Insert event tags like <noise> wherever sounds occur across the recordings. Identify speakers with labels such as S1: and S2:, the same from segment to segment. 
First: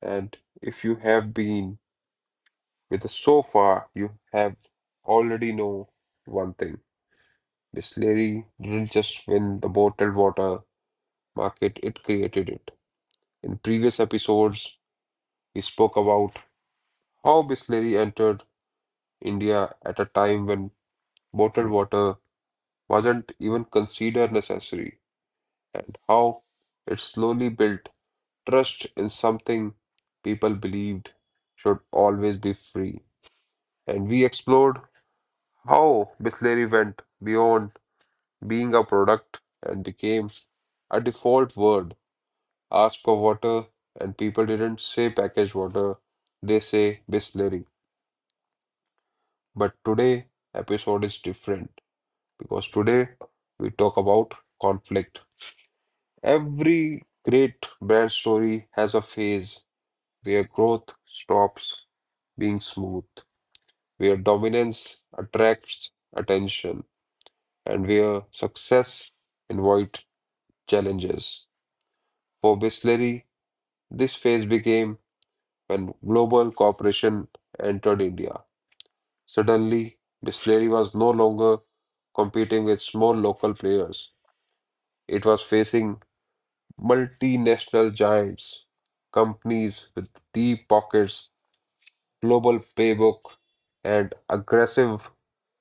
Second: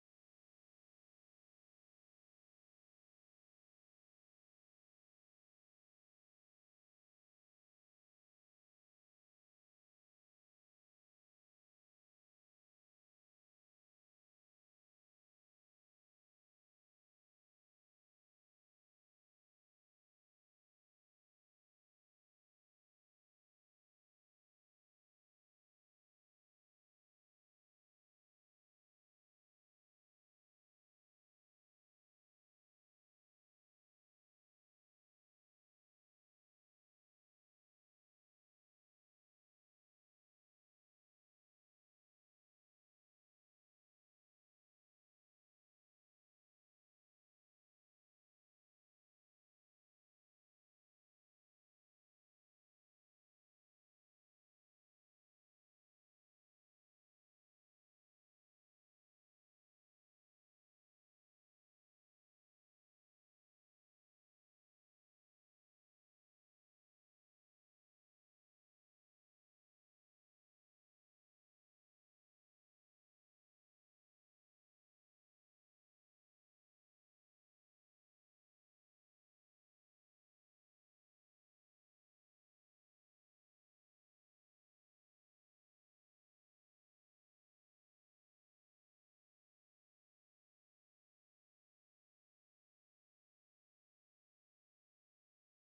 S1: and if you have been with us so far, you have already know one thing. Bisleri didn't just win the bottled water market, it created it. In previous episodes, we spoke about how Bisleri entered India at a time when bottled water wasn't even considered necessary, and how it slowly built trust in something people believed should always be free, and we explored how Bisleri went beyond being a product and became a default word. Ask for water, and people didn't say packaged water, they say Bisleri. But today, episode is different because today we talk about conflict. Every great brand story has a phase where growth stops being smooth, where dominance attracts attention, and where success invites challenges. For Bisleri, this phase became when global cooperation entered India. Suddenly, Bisleri was no longer competing with small local players. It was facing multinational giants, companies with deep pockets, global playbook, and aggressive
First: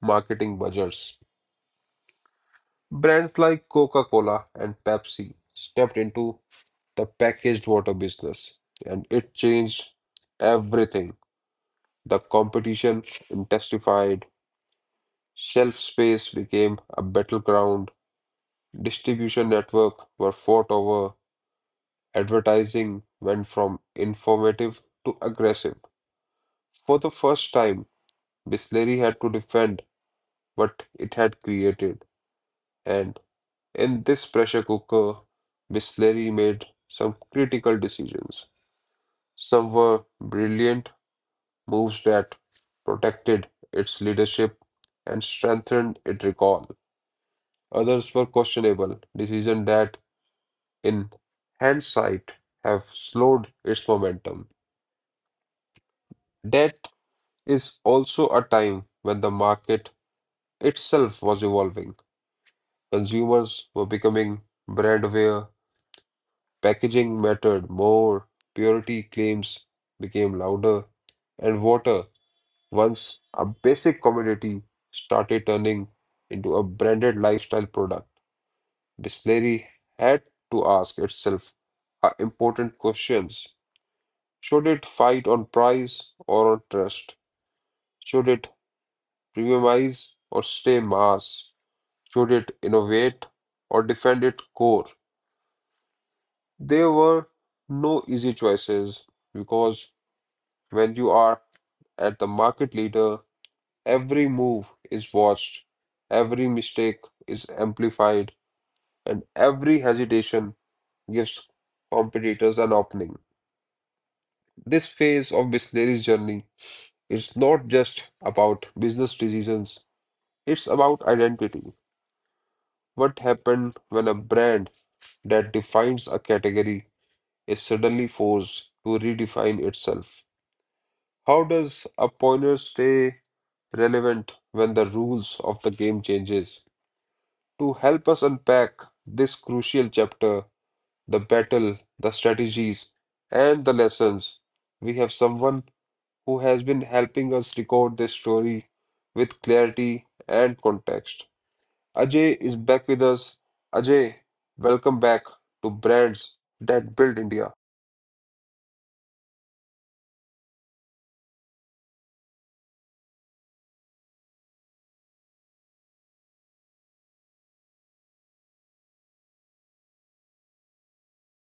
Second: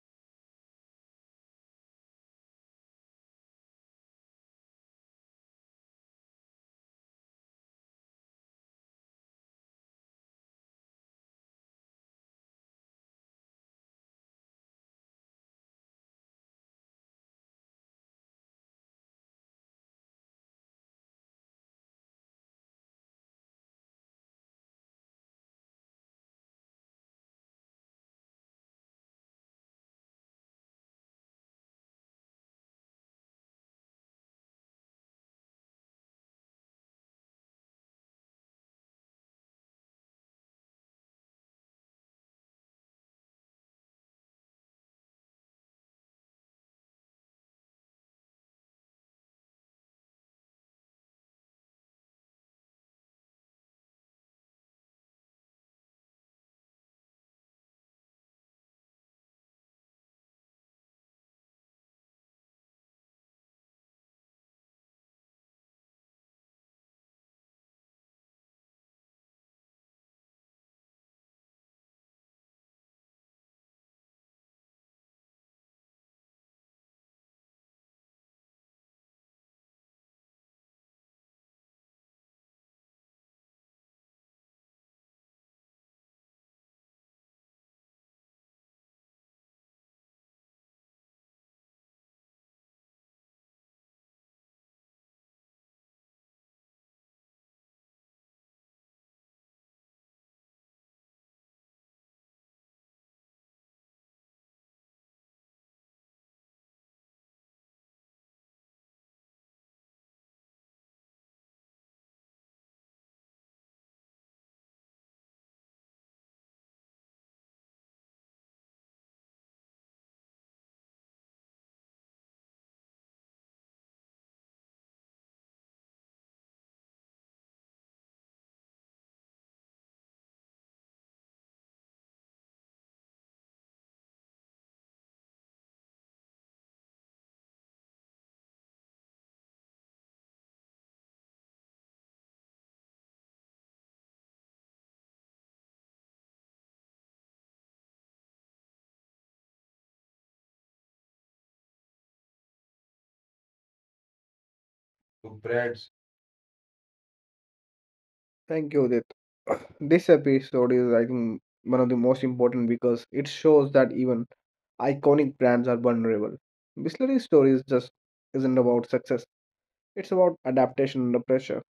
S1: marketing budgets. Brands like Coca Cola and Pepsi stepped into the packaged water business, and it changed everything. The competition intensified, shelf space became a battleground, distribution network were fought over, advertising went from informative to aggressive. For the first time, Bisleri had to defend what it had created, and in this pressure cooker, Bisleri made some critical decisions. Some were brilliant moves that protected its leadership and strengthened its recall. Others were questionable, decisions that, in hindsight, have slowed its momentum. That is also a time when the market itself was evolving. Consumers were becoming brand aware, packaging mattered more, purity claims became louder, and water once a basic commodity started turning into a branded lifestyle product. Bisleri had to ask itself important questions. Should it fight on price or on trust? Should it premiumize or stay mass? Should it innovate or defend its core? There were no easy choices because when you are at the market leader, every move is watched, every mistake is amplified, and every hesitation gives competitors an opening. This phase of Bisleri's journey is not just about business decisions, it's about identity. What happened when a brand that defines a category is suddenly forced to redefine itself? How does a pioneer stay relevant when the rules of the game changes? To help us unpack this crucial chapter, the battle, the strategies, and the lessons, we have someone who has been helping us record this story with clarity and context. Ajay is back with us. Ajay, welcome back to
S2: Breads.
S1: Brands That Build India.
S2: Thank you, Udit. <clears throat> This episode is, I think, one of the most important because it shows that even iconic brands are vulnerable. Bisleri's story is just isn't about success; it's about adaptation under pressure.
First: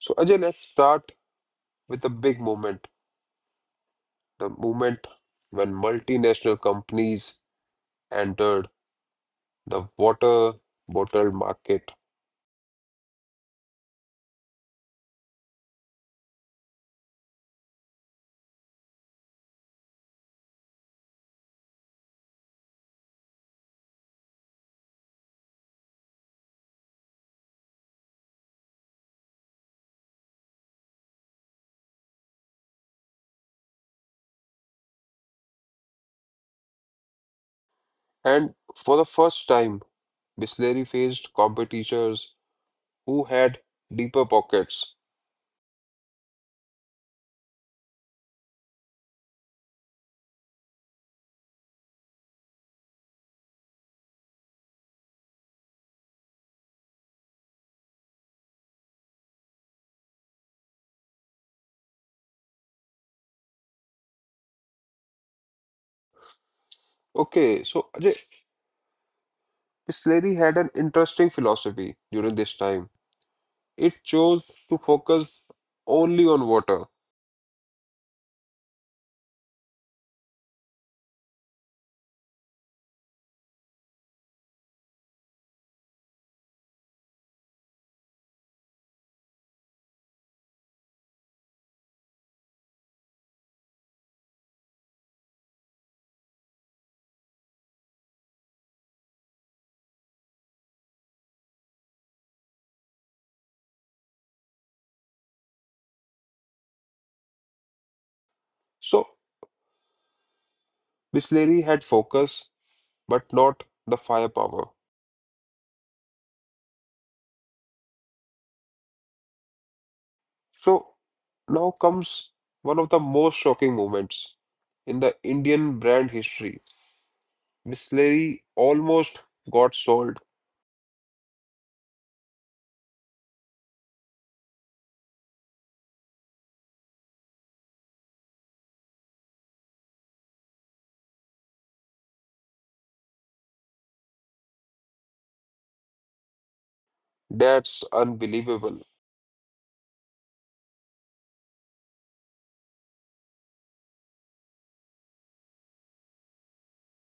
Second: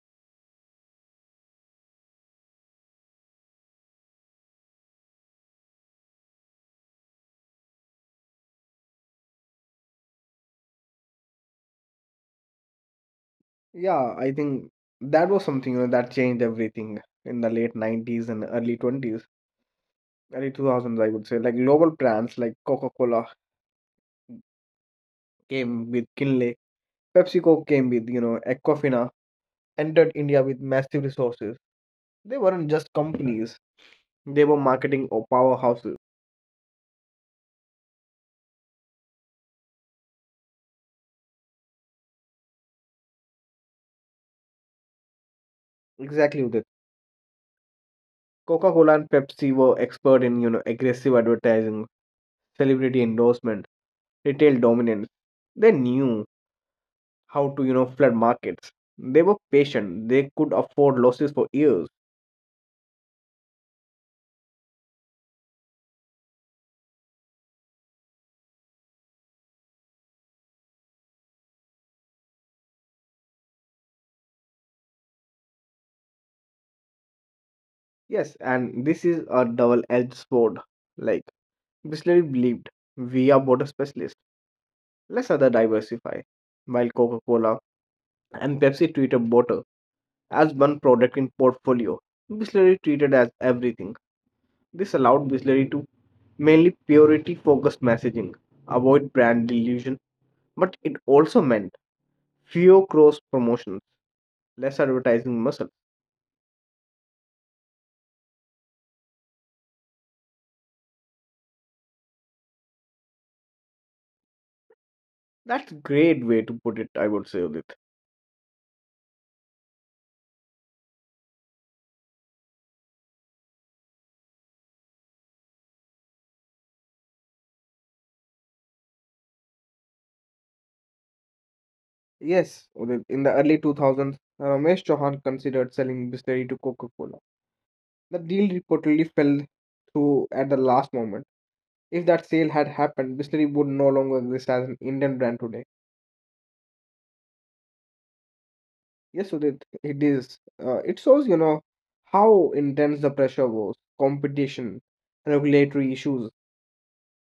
S1: So, Ajay, let's start with the big moment, the moment when multinational companies entered the water bottle market.
S2: Yeah, I think that was something, that changed everything in the late '90s and early '20s, early 2000s, I would say. Like global brands like Coca-Cola came with Kinley, PepsiCo came with Aquafina, entered India with massive resources. They weren't just companies, they were marketing or powerhouses.
S1: And for the first time, Bisleri faced competitors who had deeper pockets.
S2: Exactly that. Coca-Cola and Pepsi were expert in, aggressive advertising, celebrity endorsement, retail dominance. They knew how to, flood markets. They were patient. They could afford losses for years.
S1: Okay, so Ajay, Bisleri had an interesting philosophy during this time. It chose to focus only on water.
S2: Yes, and this is a double-edged sword. Like Bisleri believed, we are water specialists. Let's other diversify. While Coca-Cola and Pepsi treated water as one product in portfolio. Bisleri treated as everything. This allowed Bisleri to mainly purity focused messaging, avoid brand delusion, but it also meant fewer cross promotions, less advertising muscle.
S1: So Bisleri had focus, but not the firepower.
S2: That's a great way to put it, I would say, Udit.
S1: So now comes one of the most shocking moments in the Indian brand history. Bisleri almost got sold.
S2: Yes, Udit, in the early 2000s, Ramesh Chauhan considered selling Bisleri to Coca Cola. The deal reportedly fell through at the last moment. If that sale had happened, Bisleri would no longer exist as an Indian brand today.
S1: That's unbelievable.
S2: Yes, Udit, it is. It shows how intense the pressure was. Competition, regulatory issues,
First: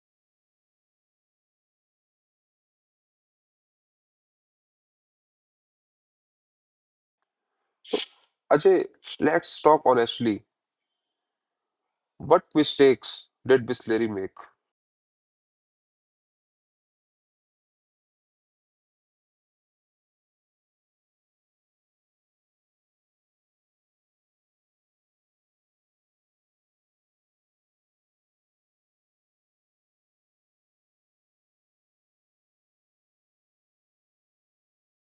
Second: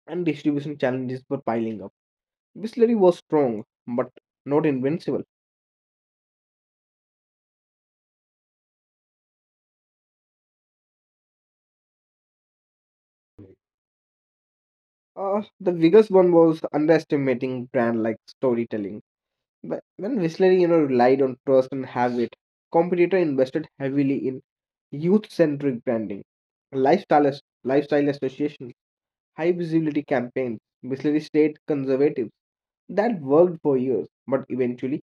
S2: and distribution challenges were piling up. Whistlery was strong, but not invincible.
S1: So Ajay, let's talk honestly. What mistakes did Bisleri make?
S2: The biggest one was underestimating brand like storytelling. But when Whistlery, relied on trust and habit, competitor invested heavily in youth-centric branding, lifestyle associations, high visibility campaigns. Whistlery stayed conservative. That worked for years, but eventually,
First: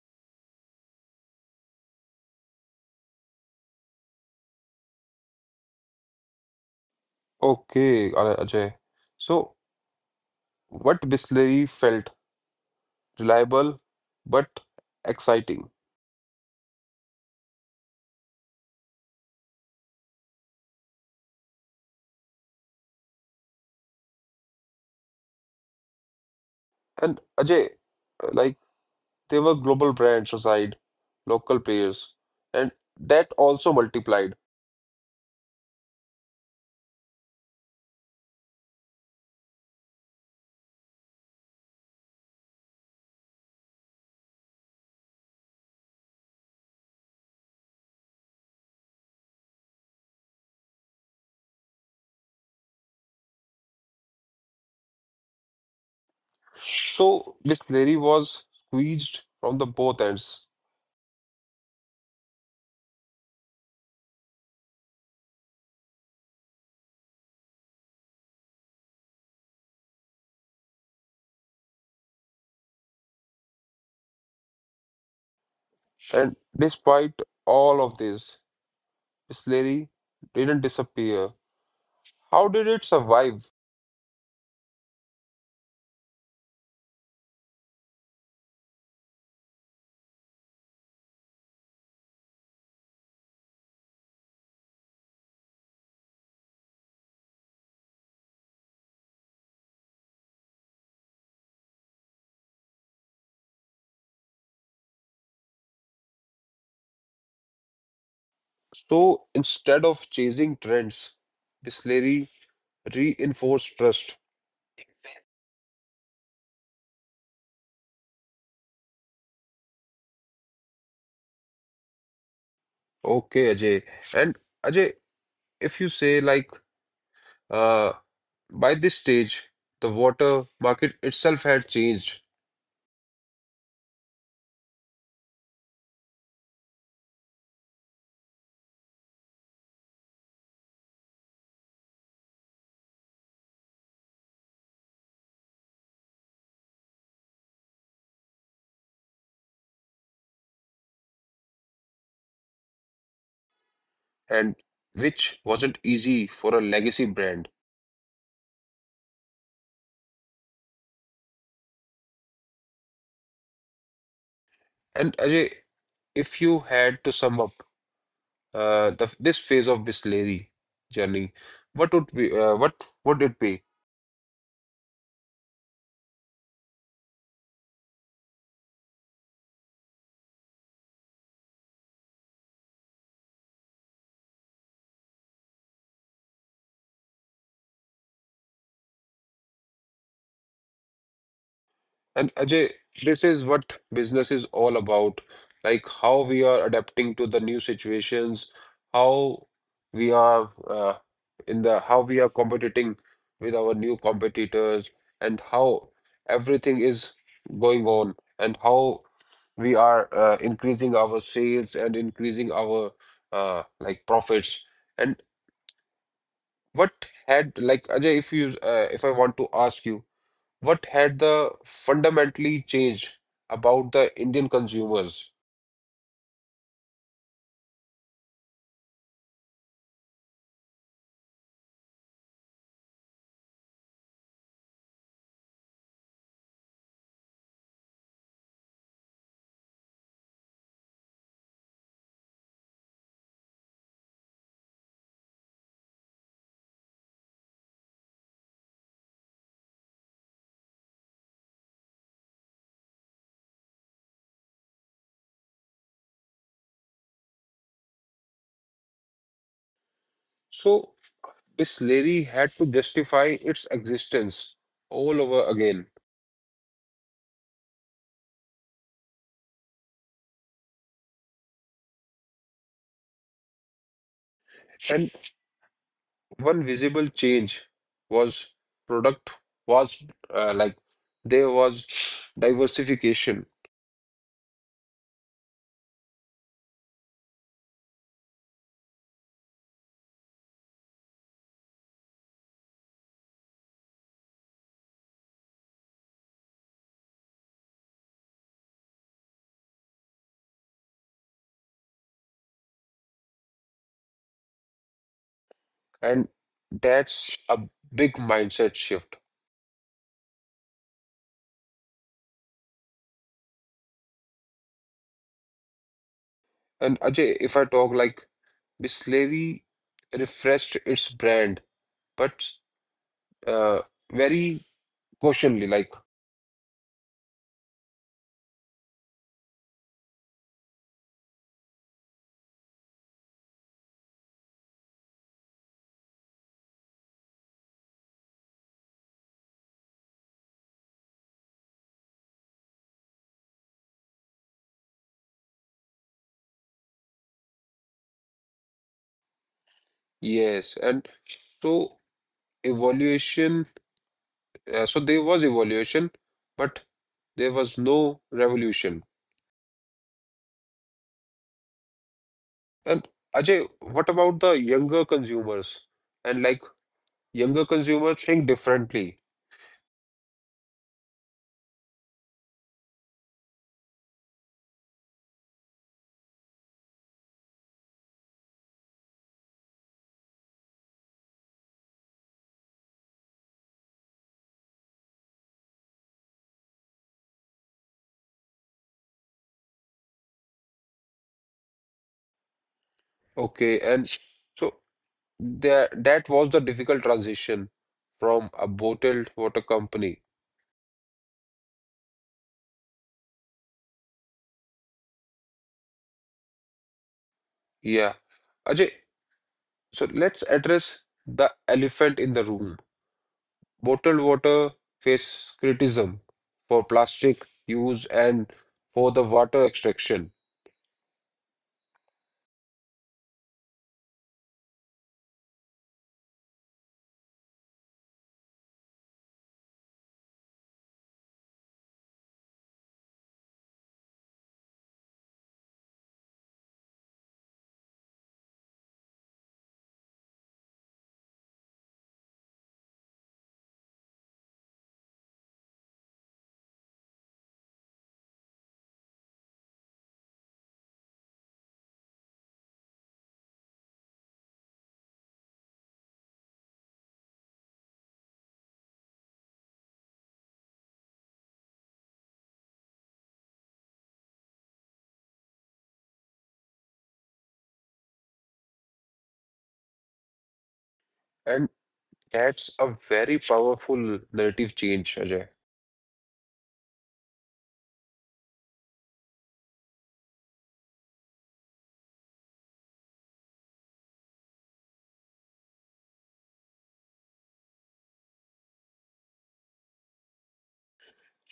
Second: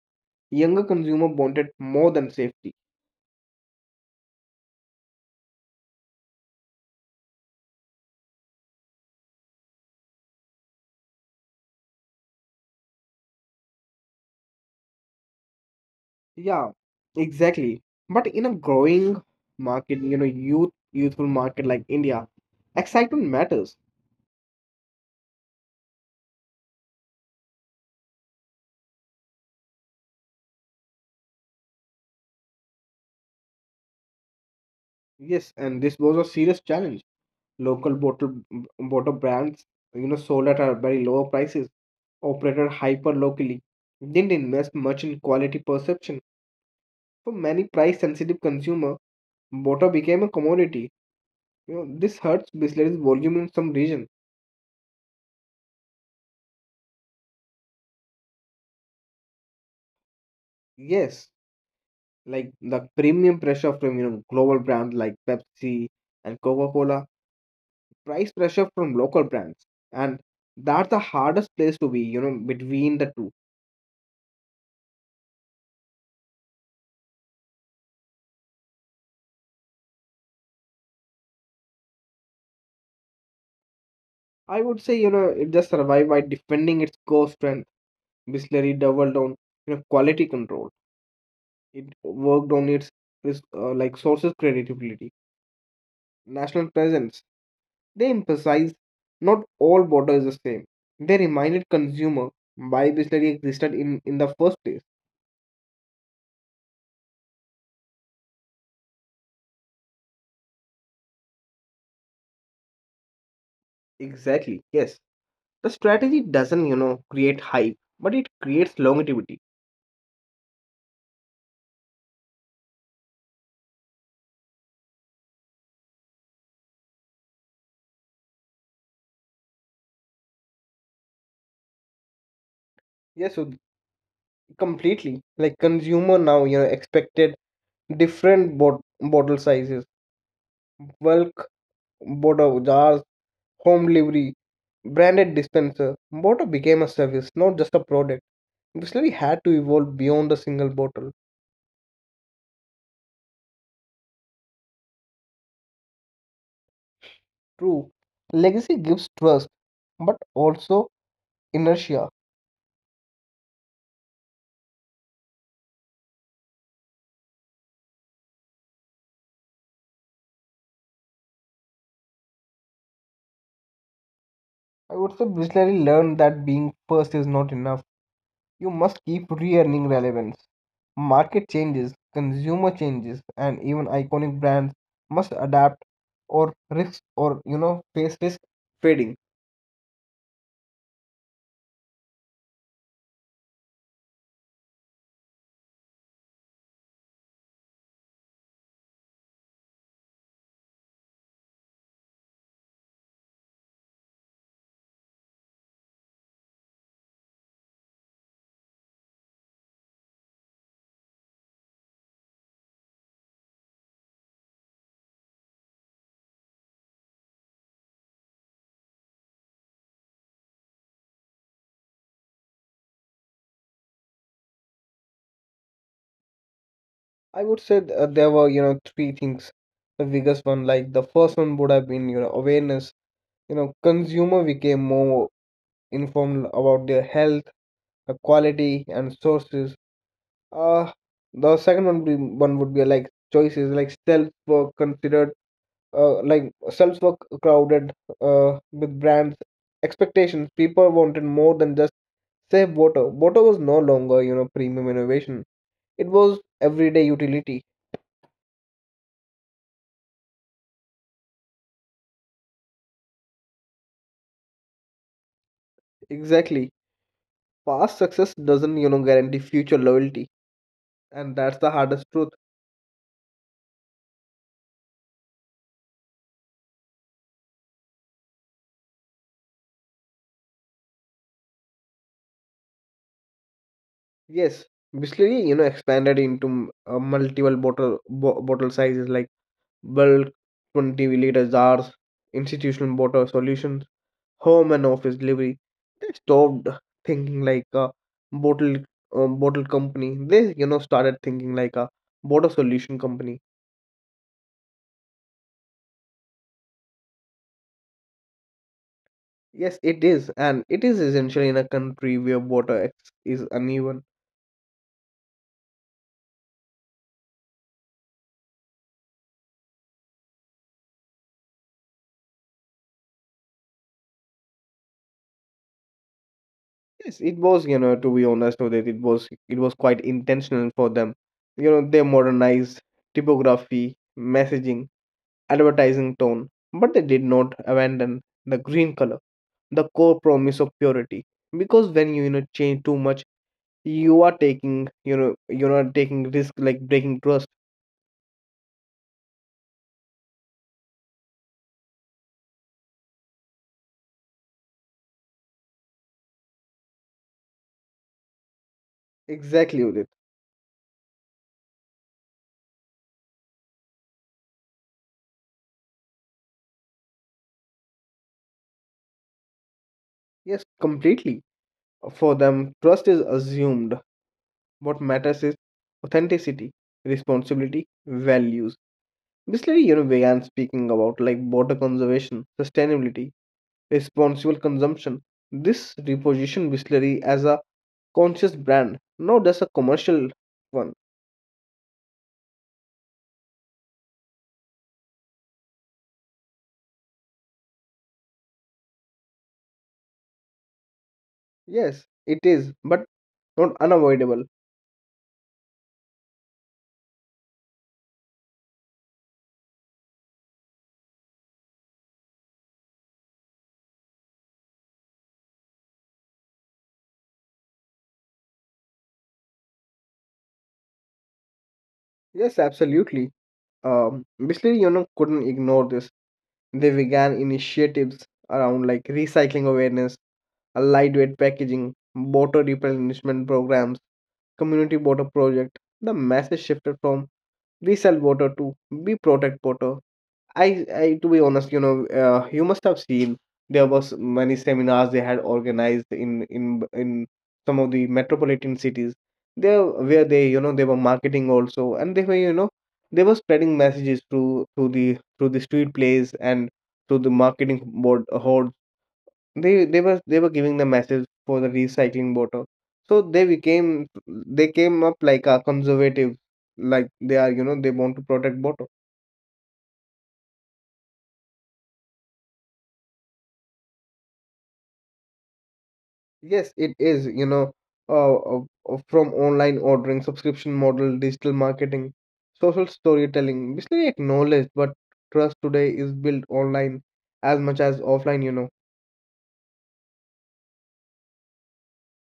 S2: younger consumer wanted more than safety.
S1: Okay, Ajay. So, what Bisleri felt reliable but exciting.
S2: Yeah, exactly. But in a growing market, youthful market like India, excitement matters.
S1: And Ajay, like they were global brands aside, local players, and that also multiplied.
S2: Yes, and this was a serious challenge. Local bottle water brands, sold at a very lower prices, operated hyper locally, didn't invest much in quality perception. For many price-sensitive consumer, water became a commodity. This hurts Bisleri's volume in some regions.
S1: So, Bisleri was squeezed from the both ends.
S2: Yes, like the premium pressure from global brands like Pepsi and Coca-Cola, price pressure from local brands, and that's the hardest place to be, between the two.
S1: And despite all of this, Bisleri didn't disappear. How did it survive?
S2: I would say, it just survived by defending its core strength. Bisleri doubled on, quality control. It worked on its like sources credibility, national presence. They emphasized not all water is the same. They reminded consumer why Bisleri existed in the first place.
S1: So instead of chasing trends, Bisleri reinforced trust.
S2: Exactly. Yes. The strategy doesn't create hype, but it creates longevity.
S1: Okay, Ajay. And Ajay, if you say like uh, by this stage, the water market itself had changed,
S2: Yes, so completely. Like consumer now, expected different bottle sizes, bulk bottle jars, home delivery, branded dispenser. Bottle became a service, not just a product. Distillery had to evolve beyond the single bottle.
S1: and which wasn't easy for a legacy brand.
S2: True. Legacy gives trust, but also inertia.
S1: And Ajay, if you had to sum up this phase of Bisleri journey, what would be what would it be?
S2: I would say distillery learned that being first is not enough. You must keep re-earning relevance. Market changes, consumer changes, and even iconic brands must adapt or face risk trading.
S1: And Ajay, this is what business is all about, like how we are adapting to the new situations, how we are in the how we are competing with our new competitors, and how everything is going on, and how we are increasing our sales and increasing our like profits. And what had like Ajay, if you if I want to ask you what had the fundamentally changed about the Indian consumers.
S2: I would say there were three things. The biggest one, like the first one, would have been awareness. Consumer became more informed about their health, the quality, and sources. Uh, the second one would be like choices like self work considered like shelves were crowded with brands expectations people wanted more than just safe water was no longer premium innovation it was everyday utility.
S1: So Bisleri had to justify its existence all over again.
S2: Exactly. Past success doesn't guarantee future loyalty, and that's the hardest truth.
S1: And one visible change was product was like there was diversification
S2: Yes, Bisleri expanded into multiple bottle bottle sizes like bulk 20-liter jars, institutional bottle solution, home and office delivery. They stopped thinking like a bottle uh, bottle company. They started thinking like a water solution company.
S1: and that's a big mindset shift.
S2: Yes, it is, and it is essentially in a country where water is uneven.
S1: And Ajay, if I talk like Bisleri refreshed its brand, but uh, very cautiously, like
S2: Yes, it was to be honest with it, it was quite intentional for them. They modernized typography, messaging, advertising tone, but they did not abandon the green color, the core promise of purity because when you know change too much you are taking you know you're not taking risk like breaking trust.
S1: yes, and so evolution, so there was evolution, but there was no revolution.
S2: Exactly, Udit.
S1: And Ajay, what about the younger consumers? And like younger consumers think differently.
S2: Yes, completely. For them trust is assumed. What matters is authenticity, responsibility, values. Basically, began speaking about like water conservation, sustainability, responsible consumption. This reposition Bisleri as a conscious brand, not just a commercial one.
S1: Okay, and so that was the difficult transition from a bottled water company.
S2: Yes, it is, but not unavoidable.
S1: Yeah. Ajay, so let's address the elephant in the room. Bottled water faces criticism for plastic use and for the water extraction.
S2: Yes, absolutely. Basically, couldn't ignore this. They began initiatives around like recycling awareness, a lightweight packaging, water replenishment programs, community water project. The message shifted from we sell water to we protect water. I to be honest, you must have seen there was many seminars they had organized in some of the metropolitan cities. There where they were marketing also, and they were spreading messages through the street plays and through the marketing board hoards. They were giving the message for the recycling water. So they came up like a conservative, like they are, you know, they want to protect water.
S1: And that's a very powerful narrative change, Ajay.
S2: Yes, it is, uh, uh, from online ordering, subscription model, digital marketing, social storytelling, basically acknowledged, but trust today is built online as much as offline.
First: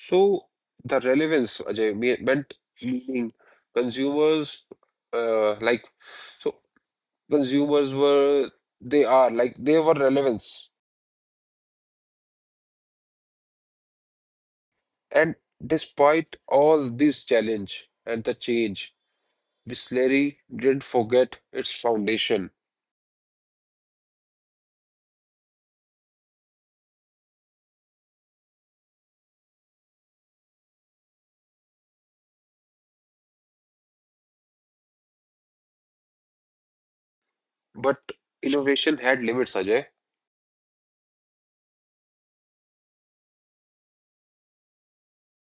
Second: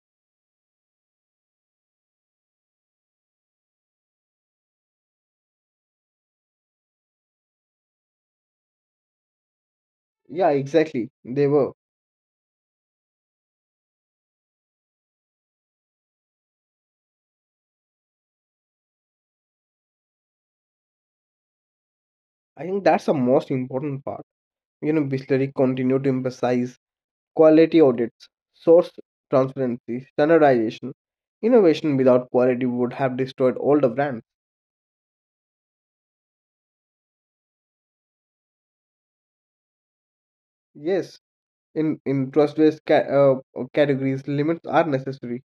S1: So the relevance, Ajay, meant meaning consumers like so consumers were they are like they were
S2: Yeah,
S1: relevance.
S2: exactly. They were.
S1: And despite all this challenge and the change, Bisleri didn't forget its foundation.
S2: I think that's the most important part. Bisleri continue to emphasize quality audits, source transparency, standardization. Innovation without quality would have destroyed all the brands.
S1: But innovation had limits, Ajay.
S2: Yes, in trust-based ca categories, limits are necessary.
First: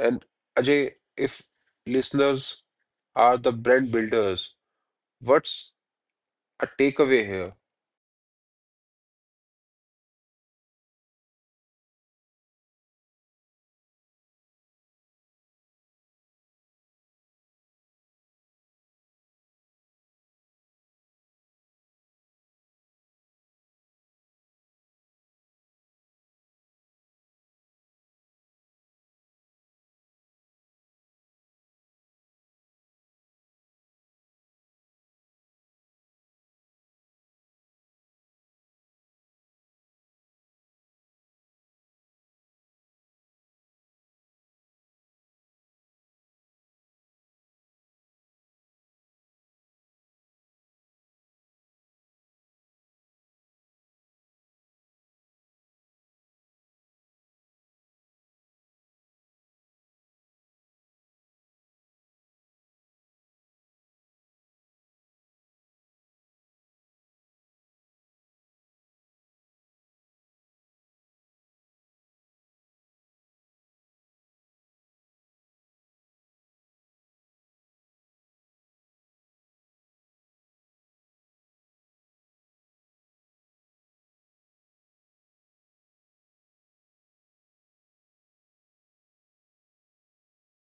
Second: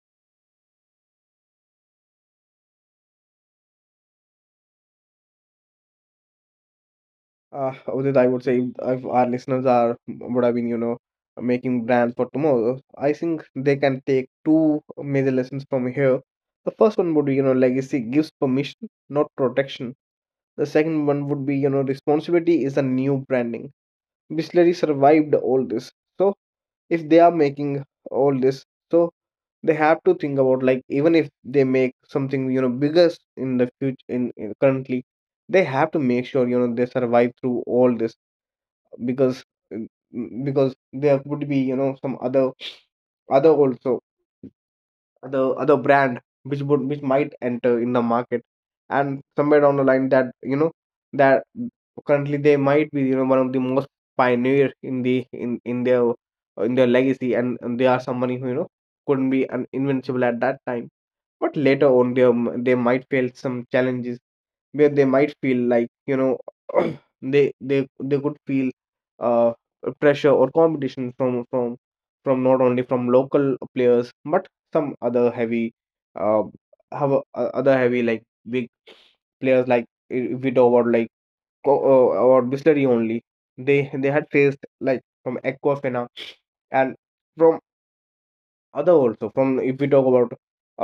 S1: And Ajay, if listeners are the brand builders, what's a takeaway here?
S2: Udit, I would say if our listeners are would have been, making brands for tomorrow, I think they can take two major lessons from here. The first one would be, legacy gives permission, not protection. The second one would be, responsibility is a new branding. Bisleri survived all this. So if they are making all this, so they have to think about like even if they make something biggest in the future in currently, they have to make sure, they survive through all this because mm, there would be some other also the other brand which might enter in the market, and somewhere down the line that you know that currently they might be one of the most pioneer in the in their legacy, and they are somebody who couldn't be invincible at that time but later on they might face some challenges where they might feel like <clears throat> they could feel uh pressure or competition from not only from local players but some other heavy, uh, have a, o- other heavy like big players like if we talk about like or Bisleri only, they had faced like from Aquafina and from other also from if we talk about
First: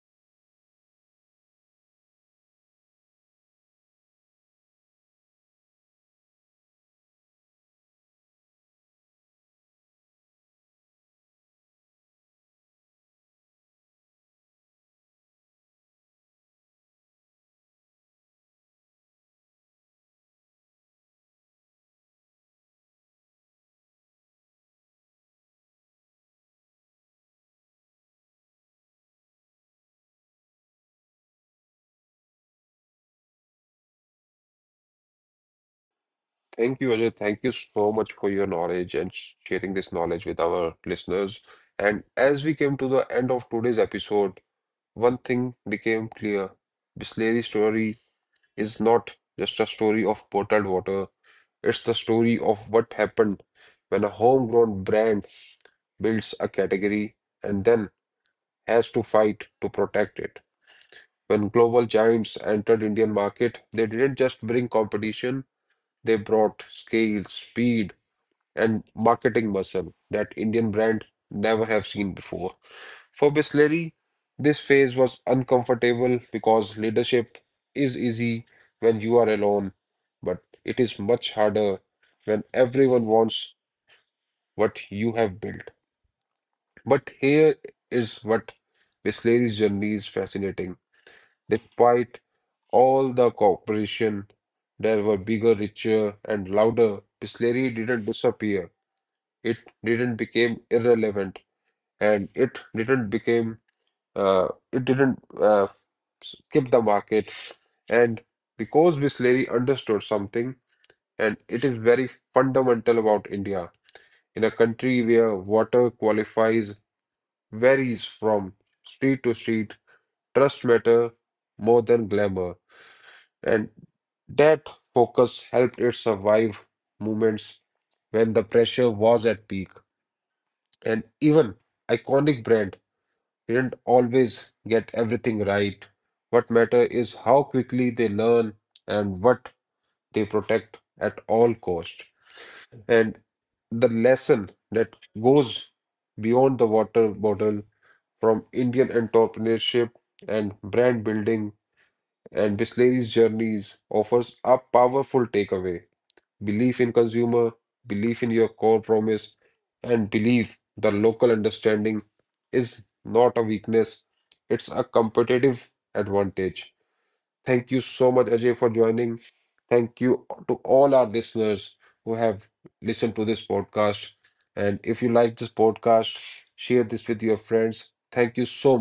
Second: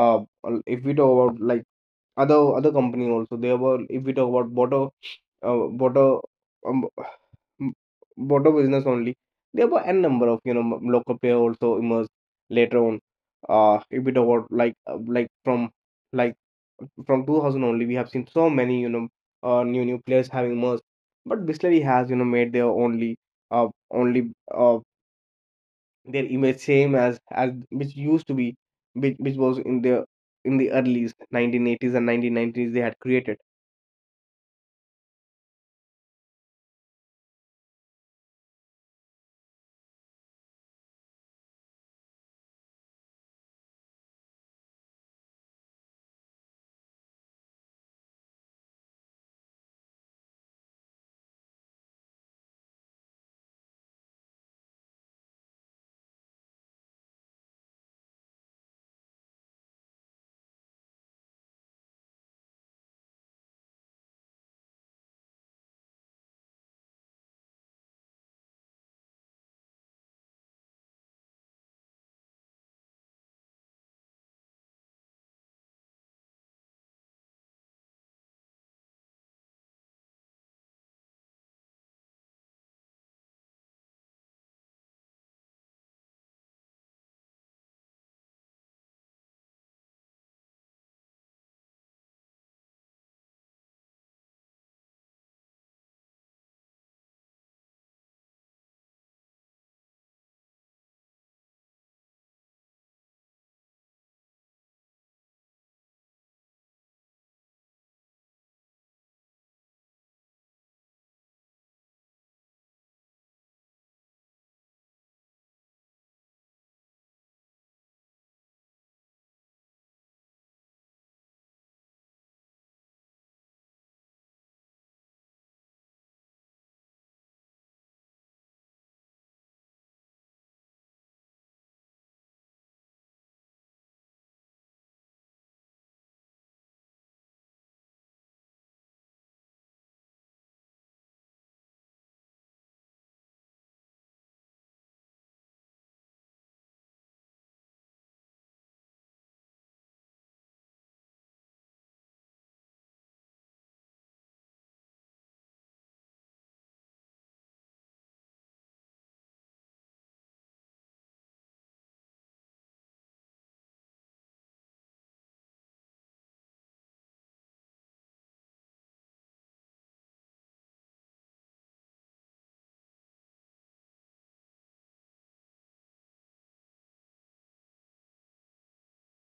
S2: uh if we talk about like other company also they were if we talk about uh water um, m- water business only there were n number of local player also emerged later on if we talk about like like from 2000 only we have seen so many new players having emerged, but Bisleri has made their only their image same as which used to be, which was in the early 1980s and 1990s they had created.
S1: Thank you, Ajay. Thank you so much for your knowledge and sharing this knowledge with our listeners. And as we came to the end of today's episode, one thing became clear. Bisleri's story is not just a story of bottled water, it's the story of what happened when a homegrown brand builds a category and then has to fight to protect it. When global giants entered Indian market, they didn't just bring competition, they brought scale, speed, and marketing muscle that Indian brand never have seen before. For Bisleri, this phase was uncomfortable because leadership is easy when you are alone, but it is much harder when everyone wants what you have built. But here is what Bisleri's journey is fascinating. Despite all the cooperation, there were bigger, richer, and louder. Bisleri didn't disappear. It didn't become irrelevant, and it didn't become it didn't skip the market. And because Bisleri understood something, and it is very fundamental about India, in a country where water qualifies varies from street to street, trust matter more than glamour, and that focus helped it survive moments when the pressure was at peak. And even iconic brand didn't always get everything right. What matter is how quickly they learn and what they protect at all cost. And the lesson that goes beyond the water bottle from Indian entrepreneurship and brand building and Bisleri's journeys offers a powerful takeaway. Belief in consumer, belief in your core promise, and belief the local understanding is not a weakness, it's a competitive advantage. Thank you so much, Ajay, for joining. Thank you to all our listeners who have listened to this podcast. And if you like this podcast, share this with your friends. Thank you so